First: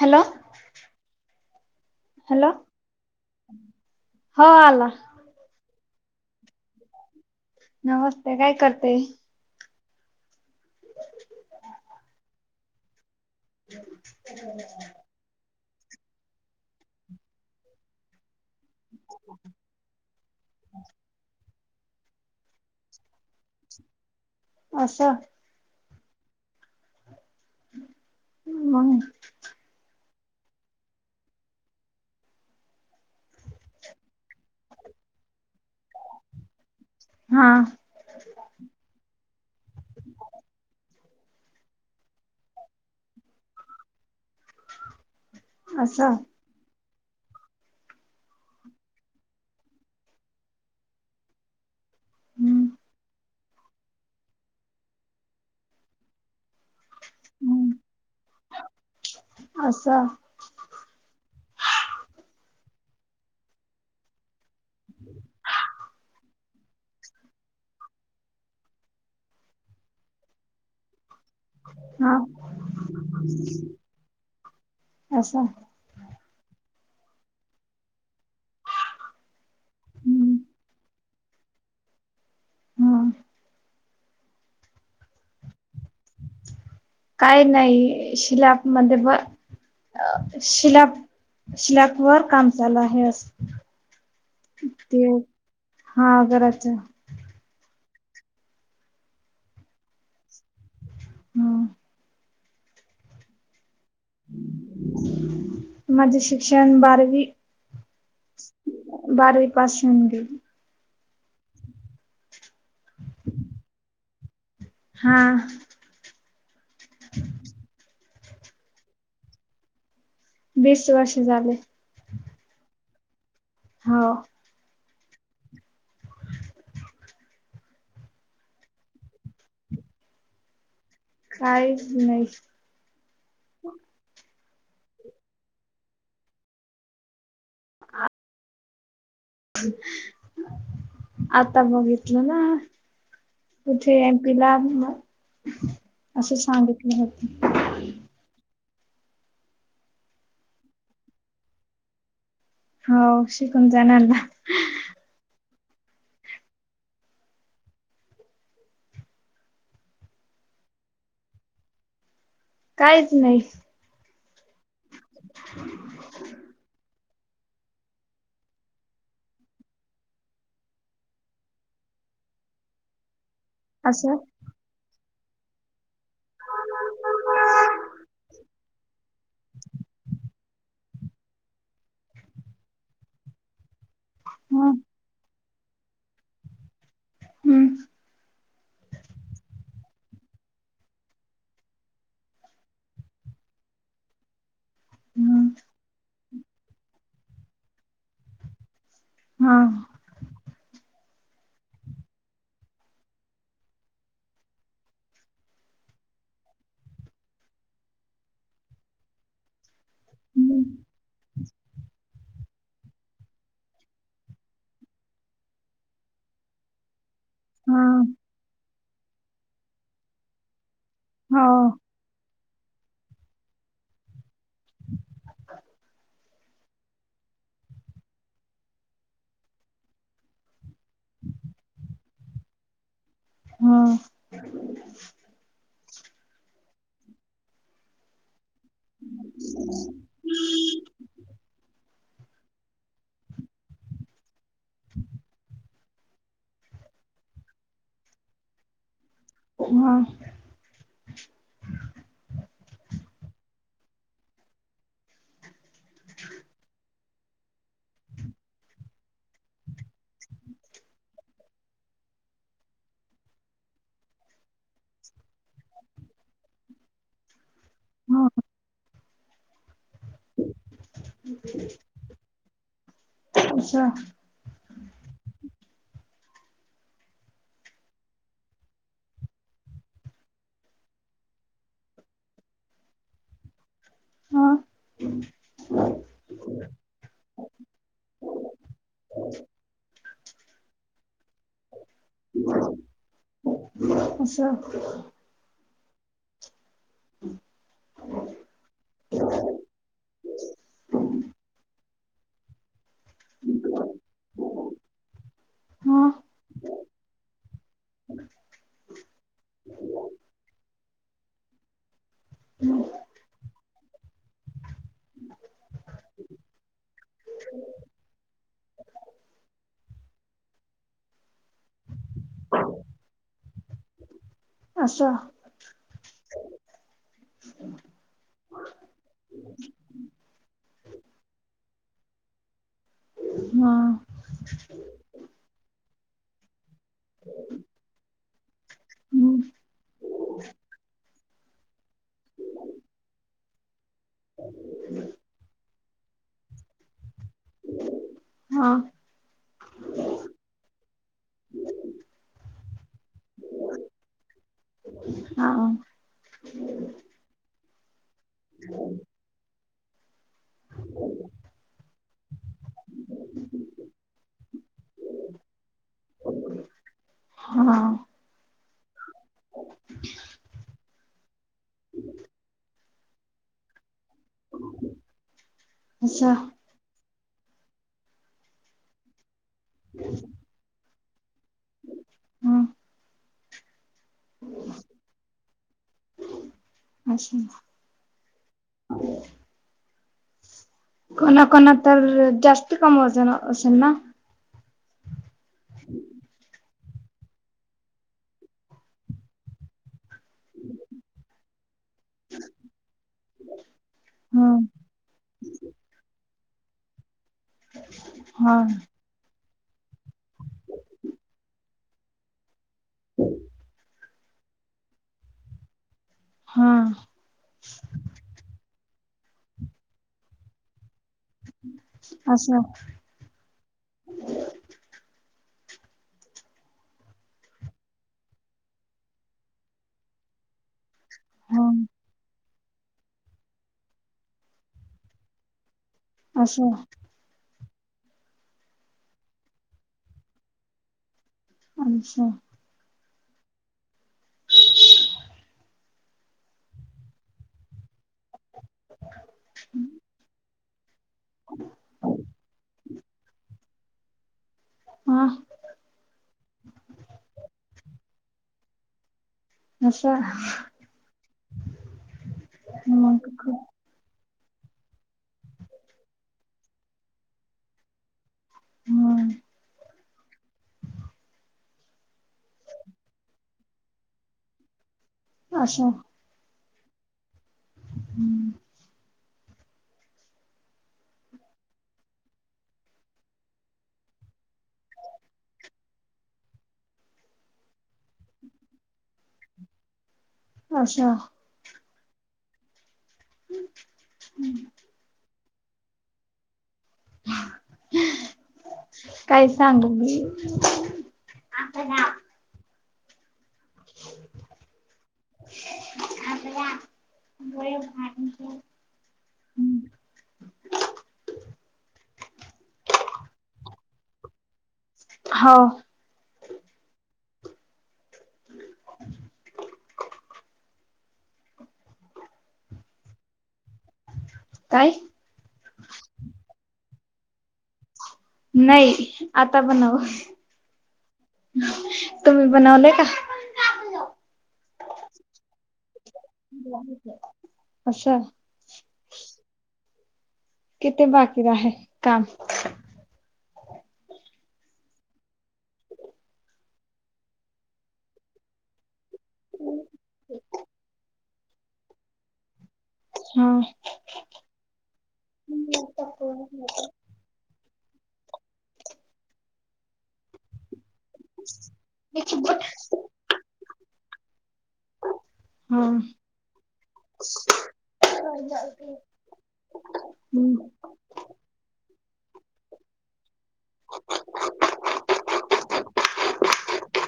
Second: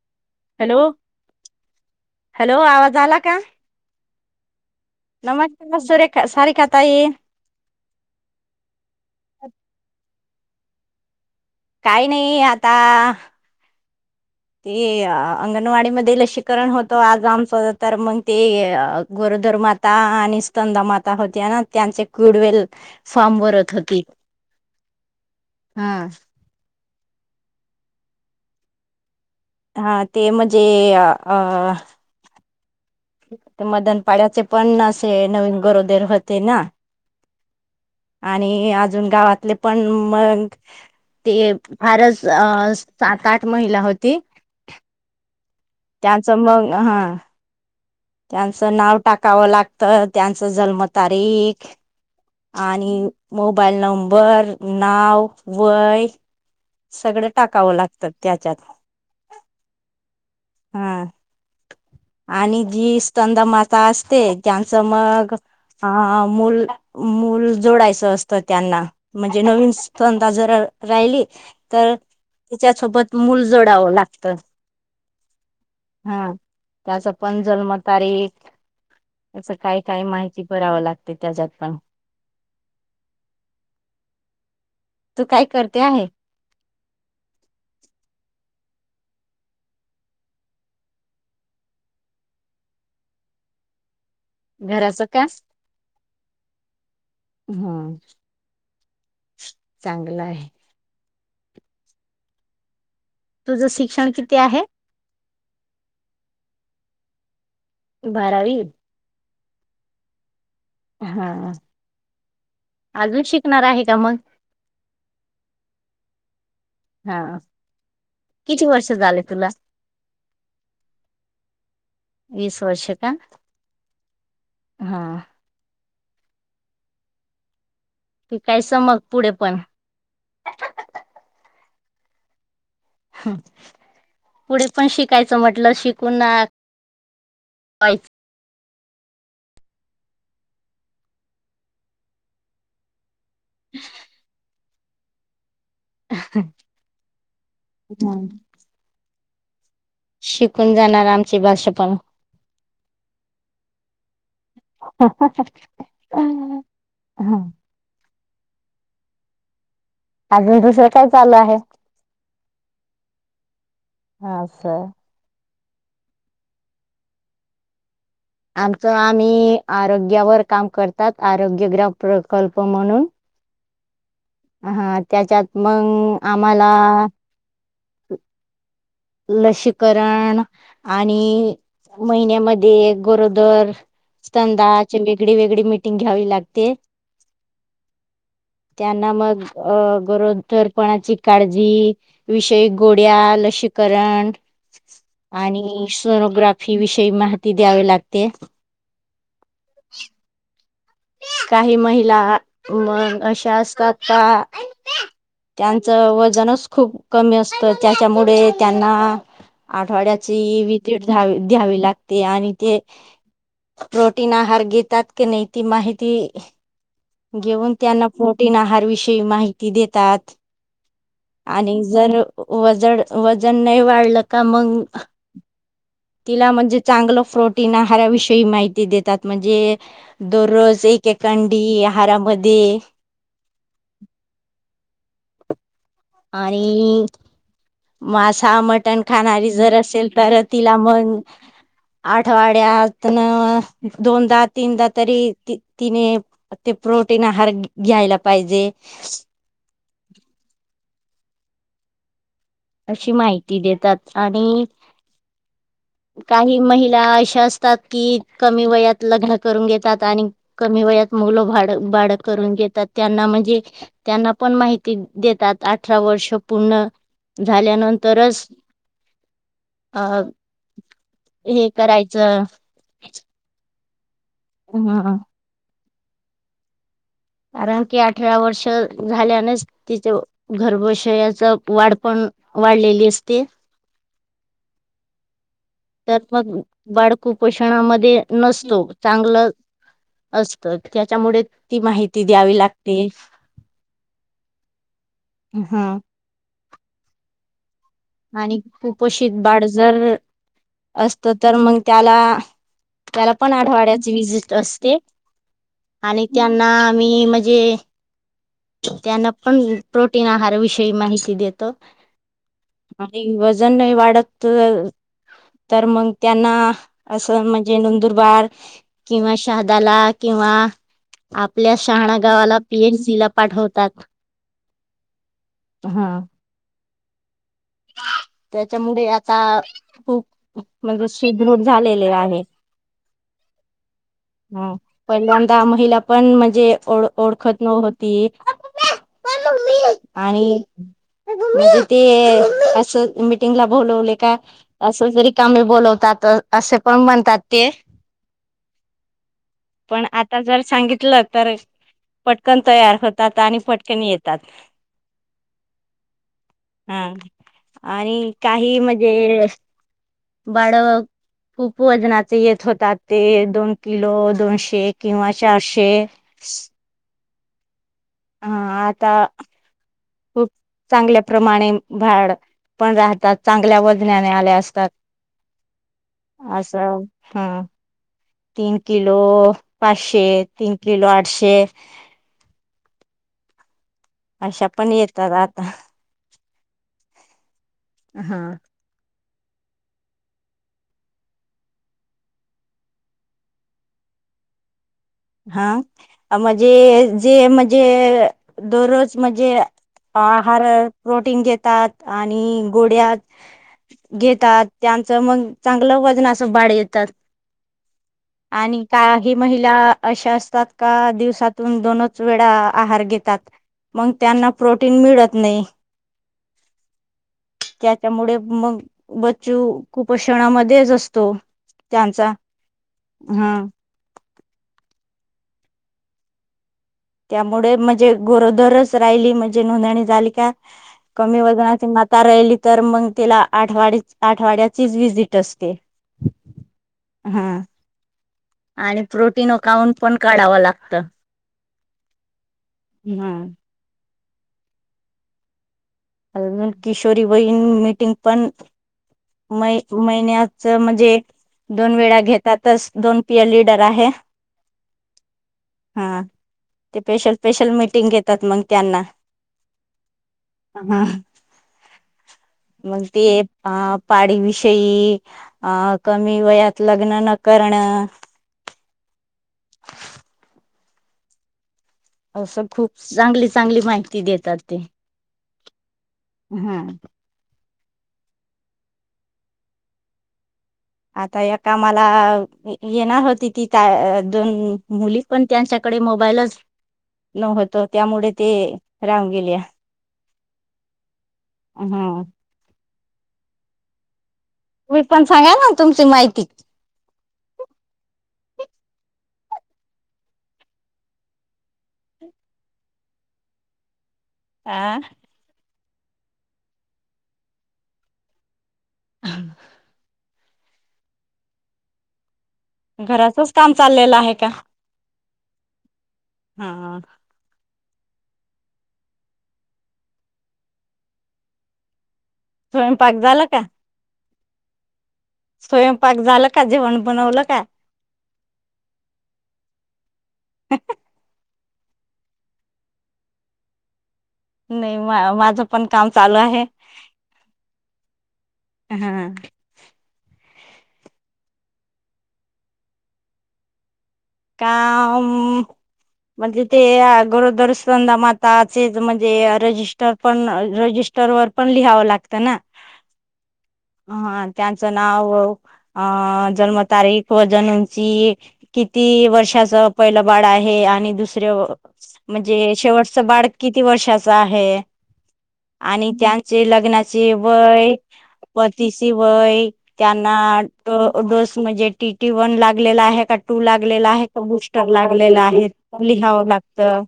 Hello hello hello आवाज आला का हो आला नमस्कार सूरेख सारिका ताई नमस्ते काय करते काही नाही आता [unintelligible] वाडी मध्ये लसीकरण होतं आमच तर मग ते गोरोदर माता आणि स्कंदा माता होती ना. त्यांचे कुडवेल फॉर्म भरत होती. असं हा मग हा ते म्हणजे अ मदनपाड्याचे पण असे नवीन गरोदर होते ना हा आणि अजून गावातले पण मग... ते फारच सात आठ महिला होती. असं त्याच मग हा ह त्यांचं नाव टाकावं लागतं त्यांचं जन्मतारीख हम्म आणि मोबाईल नंबर नाव वय सगळं टाकावं लागतात त्याच्यात असं हम्म आणि जी स्थानदा माता असते त्यांचं मग अं मूल मूल जोडायचं असतं त्यांना म्हणजे नवीन स्पंधा जरा राहिली तर हा तिच्यासोबत मूल जोडावं लागत असं हंम्म त्याचा पण जन्मतारीख असं काय काय हम्म माहिती भरावं लाग ते त्या जात पाहू हम्म तू काय करते आहे काय नाही शिलाप मध्ये भर शिलाप शिलाप वर काम चालू आहे अस घराचं ते का हा घराच हम्म चांगलं आहे हं तुझशी क्षण किती आहे माझे शिक्षण बारवी बारावी पास होऊन दिल हा अजून शिकणार आहे का मग हा हा किती वर्ष झाले तुला बीस वर्ष झाले वीस वर्ष का हो हा कि काही समग पुढे पण काय नाही हम् पुढे पण शिकायचं म्हटलं शिकूना च आता बघितलं ना तुठे येम पिला असं सांगितलं होत हं, शिकून जाणार आमची भाषा पण हो शिकून जाणार ना अं हमम् अजून दुसरं काय चालू आहे काहीच नाही. हा सा, [inaudible] आमचं आम्ही आरोग्यावर काम करतात आरोग्यग्राम प्रकल्प म्हणून- असं. हा त्याच्यात मंग- आम्हाला- लसीकरण- आणि महिन्यामध्ये गरोदर ह स्तंदाचे वेगळी वेगळी- मीटिंग घ्यावी लागते. हम्म. त्यांना मग अ गरोदरपणाची काळजी विषय गोड्या लशी- करण. हम्म आणि स्- ग्राफी विषयी माहिती द्यावी लागते. हा. काही महिला मग अशा असतात का त्यांच वजनच खूप कमी असतं त्याच्यामुळे त्यांना- आठवड्याची हम्म वीजीट धावी- द्यावी लागते आणि ते प्रोटीन आहार घेतात की नाही- ती माहिती- - घेऊन हा त्यांना प्रोटीन आहार विषय- माहिती देतात. हो आणि जर- वजन वजन नाही वाढलं का मग तिला म्हणजे चांगलं प्रोटीन आहाराविषयी माहिती देतात म्हणजे- - दोररोज- [unintelligible] आहारामध्ये हो आणि मास मटण खाणारी जर असेल तर तिला मग- - आठवाड्यात न दोनदा- - तीनदा तरी ती तिने ते प्रोटीन आहार घ्यायला पाहिजे. हा. [inaudible] अशी माहिती देतात आणि- - काही महिला- - [unintelligible] असतात की कमी वयात लग्न करून घेतात आणि कमी वयात मुलंड बाड करून घेतात त्यांना म्हणजे त्यांना पण माहिती देतात अठरा वर्ष पूर्ण ह झाल्यानंतरच अ हे करायचं असं हा कारण की अठरा वर्ष झाल्यानेच तिच गर्भशयाच वाढ पण वाढलेली असते. ह तर मग बाळ कुपोषणामध्ये नसतो चांगलं असत त्याच्यामुळे ती माहिती द्यावी लागते असं ह [inaudible] आणि कुपोषित बाळ जर असत तर मग त्याला त्याला पण आठवाड्याचे विजिट असते ह आणि त्यांना आम्ही म्हणजे त्यांना पण प्रोटीन आहार विष ही माहिती देतो. आणि वजन नाही वाढत तर मग त्यांना असं म्हणजे नंदुरबार किंवा शहादाला किंवा आपल्या शहाणा गावाला पीएनसी ला पाठवतात. असं हा त्याच्यामुळे आता खूप म्हणजे सुधरून झालेले आहे. हा हम्म पहिल्याणदा महिला पण म्हणजे ओ ओळखत नव्हती हम्म आणि [inaudible] असं मिटिंग ला बोलवले का असंच रिकामे बोल तात असे पण म्हण म्हणतात ते हा पण आता जर सांगितलं तर पटकन तयार होतात आणि पटकन येतात हा हा. आणि काही म्हणजे बाळ खूप वजनाचे येत होतात ते दोन किलो दोनशे किंवा चारशे हा. हा आता खूप चांगल्या प्रमाणे भाड पण राहतात चांगल्यावर ज्ञाने आले असतात असं असं हा तीन किलो. पाचशे तीनशे. किलो आठशे ते ह अशा पण येतात आता. अच्छा. हा. कोणाकणा तर जास्त कम वजन असेल ना हा आ मज जे जे म्हणजे दररोज म्हणजे. आहार प्रोटीन घेतात आणि गोड्या ह घेतात त्यांचं मग चांगलं वजन अस बाळ येतात. हा आणि काय ही महिला अशा असतात का दिवसातून दोनच वेळा आहार घेतात मग त्यांना प्रोटीन मिळत नाही. हा त्याच्यामुळे मग. बच्चू कुपोषणामध्येच असत तो त्यांचा असं हं. त्यामुळे म्हणजे गरोदरच राहिली म्हणजे नोंदणी झाली का कमी ह वजनाची माता राहीली तर मग तिला आठवा आठवाड्याचीच व्हिजिट असते. अस. हा आणि प्रोटीन उओकावून पण काढावं लागत. अच्छा. हम्म. अ मन किशोरी वइन मीटिंग पण मै महिन्यात मग [unintelligible] ते दोन वेळा घेतातच दोन पॅलेट आहे हा ते स्पेशल स्पेशल मिटिंग घेत त्यात मग त्यांना. असा मग ते अ पाडीविषयी अ कमी वयात लग्न न करण हम्म. असं खूप चांगली चांगली माहिती देतात ते. आस. हम्म. हम्म. आता या कामाला येणार होती ती काय दोन मुली पण त्यांच्याकडे मोबाईलच न्हतो त्यामुळे ते राहून गेलेया. अच्छा. हम्म. हम् हम् [unintelligible] तुम्ही पण सांगा ना तुमची माहिती? काय सांगु मी आह आला गो भाग [unintelligible] हम्म [unintelligible] घराचच काम चाललेलं आहे का? हवं. हा हा. [unintelligible] स्वयंपाक झाला का? काय? स्वयंपाक झाल का जेवण बनवलं का. नाही आता पण बनव. तुम्ही बनवलंय का? नाही माझं पण काम चालू आहे असं हा. किथ बाकी रा आहे काम? म्हणजे ते गरदर्शन माताचे. म्हणजे रजिस्टर वर पण पण लिहावं लागतं ना. हा ह त्यांचं नाव अ जन्मतारीख वजन उंच उंची किती? ती वर्षाच पहिलं बाळ आहे आणि दुसरे म्हणजे शेवटच बाळक किती वर्षाच आहे हा आणि त्यांचे लग्नाचे वय पतीची वय त्यांना हम्म डोस म्हणजे टी टी वन लागलेला आहे का? ला बुस्टर लागेलेला आहे लिहाव लागत.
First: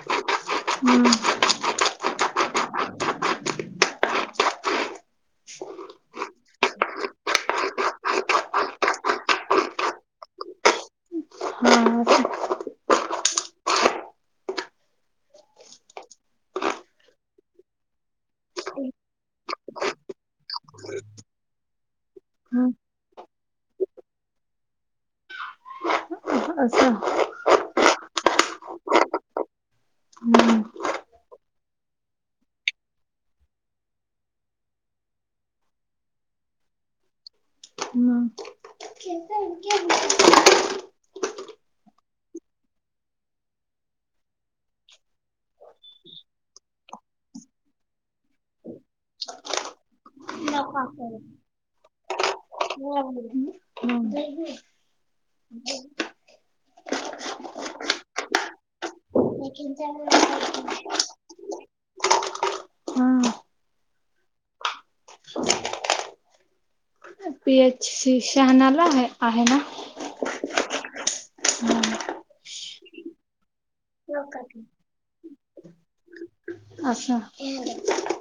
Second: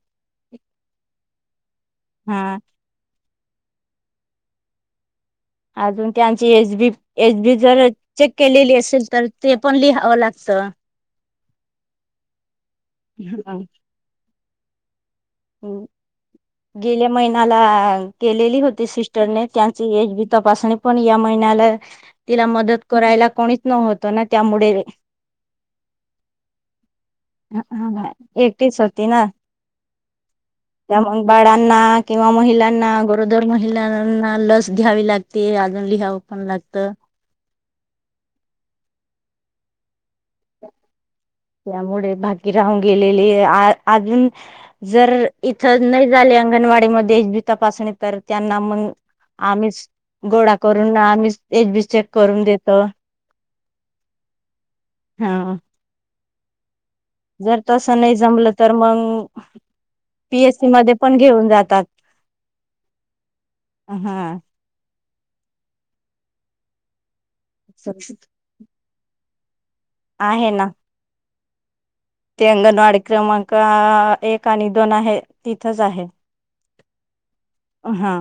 अजून त्यां एच बी एचबी जर चेक केलेली असेल तर ते पण लिहावं लागत. हम् ह आ. गेल्या महिन्याला केलेली होती सिस्टरने त्यांची एज बी तपासणी पण या महिन्याला तिला हा मदत करायला कोणीच न होतो ना त्यामुळे असं एकटीच होती ना. हम्म त्या मग बाळांना किंवा महिलांना गरोदर महिलांना लस घ्यावी लागते अजून लिहावं पण लागत. त्यामुळे बाकी राहून गेलेली अजून जर इथ नाही झाले अंगणवाडी मध्ये एचबी तपासणी तर त्यांना मग आम्हीच गोळा करून आम्हीच एचबी चेक करून देतो. हम्म हा जर तस नाही जमलं तर मग पीएससी मध्ये पण घेऊन जातात. हा पी एच सी शहानाला आहे आहे ना. आहे ना. ते अंगणवाडी क्रमांक एक आणि दोन आहे तिथंच आहे. अच्छा! हा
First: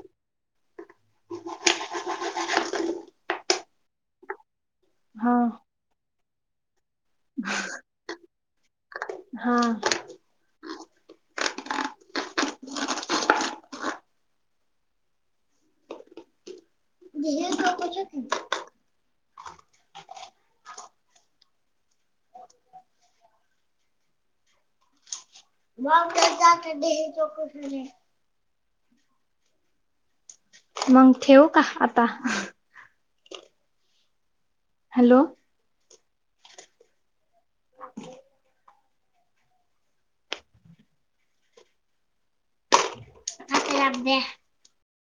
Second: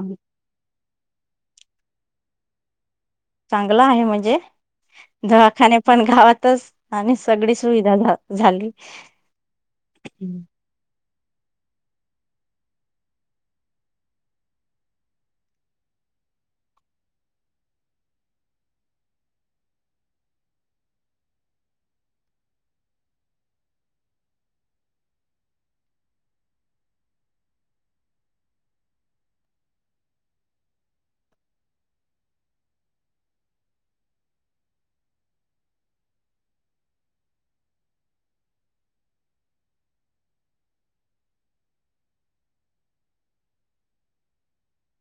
चांगलं आहे म्हणजे हा दवाखाने पण गावातच आणि सगळी सुविधा झा झाली. हा [unintelligible] मंग ठेवू का आता हॅलो हा त्याला द्या.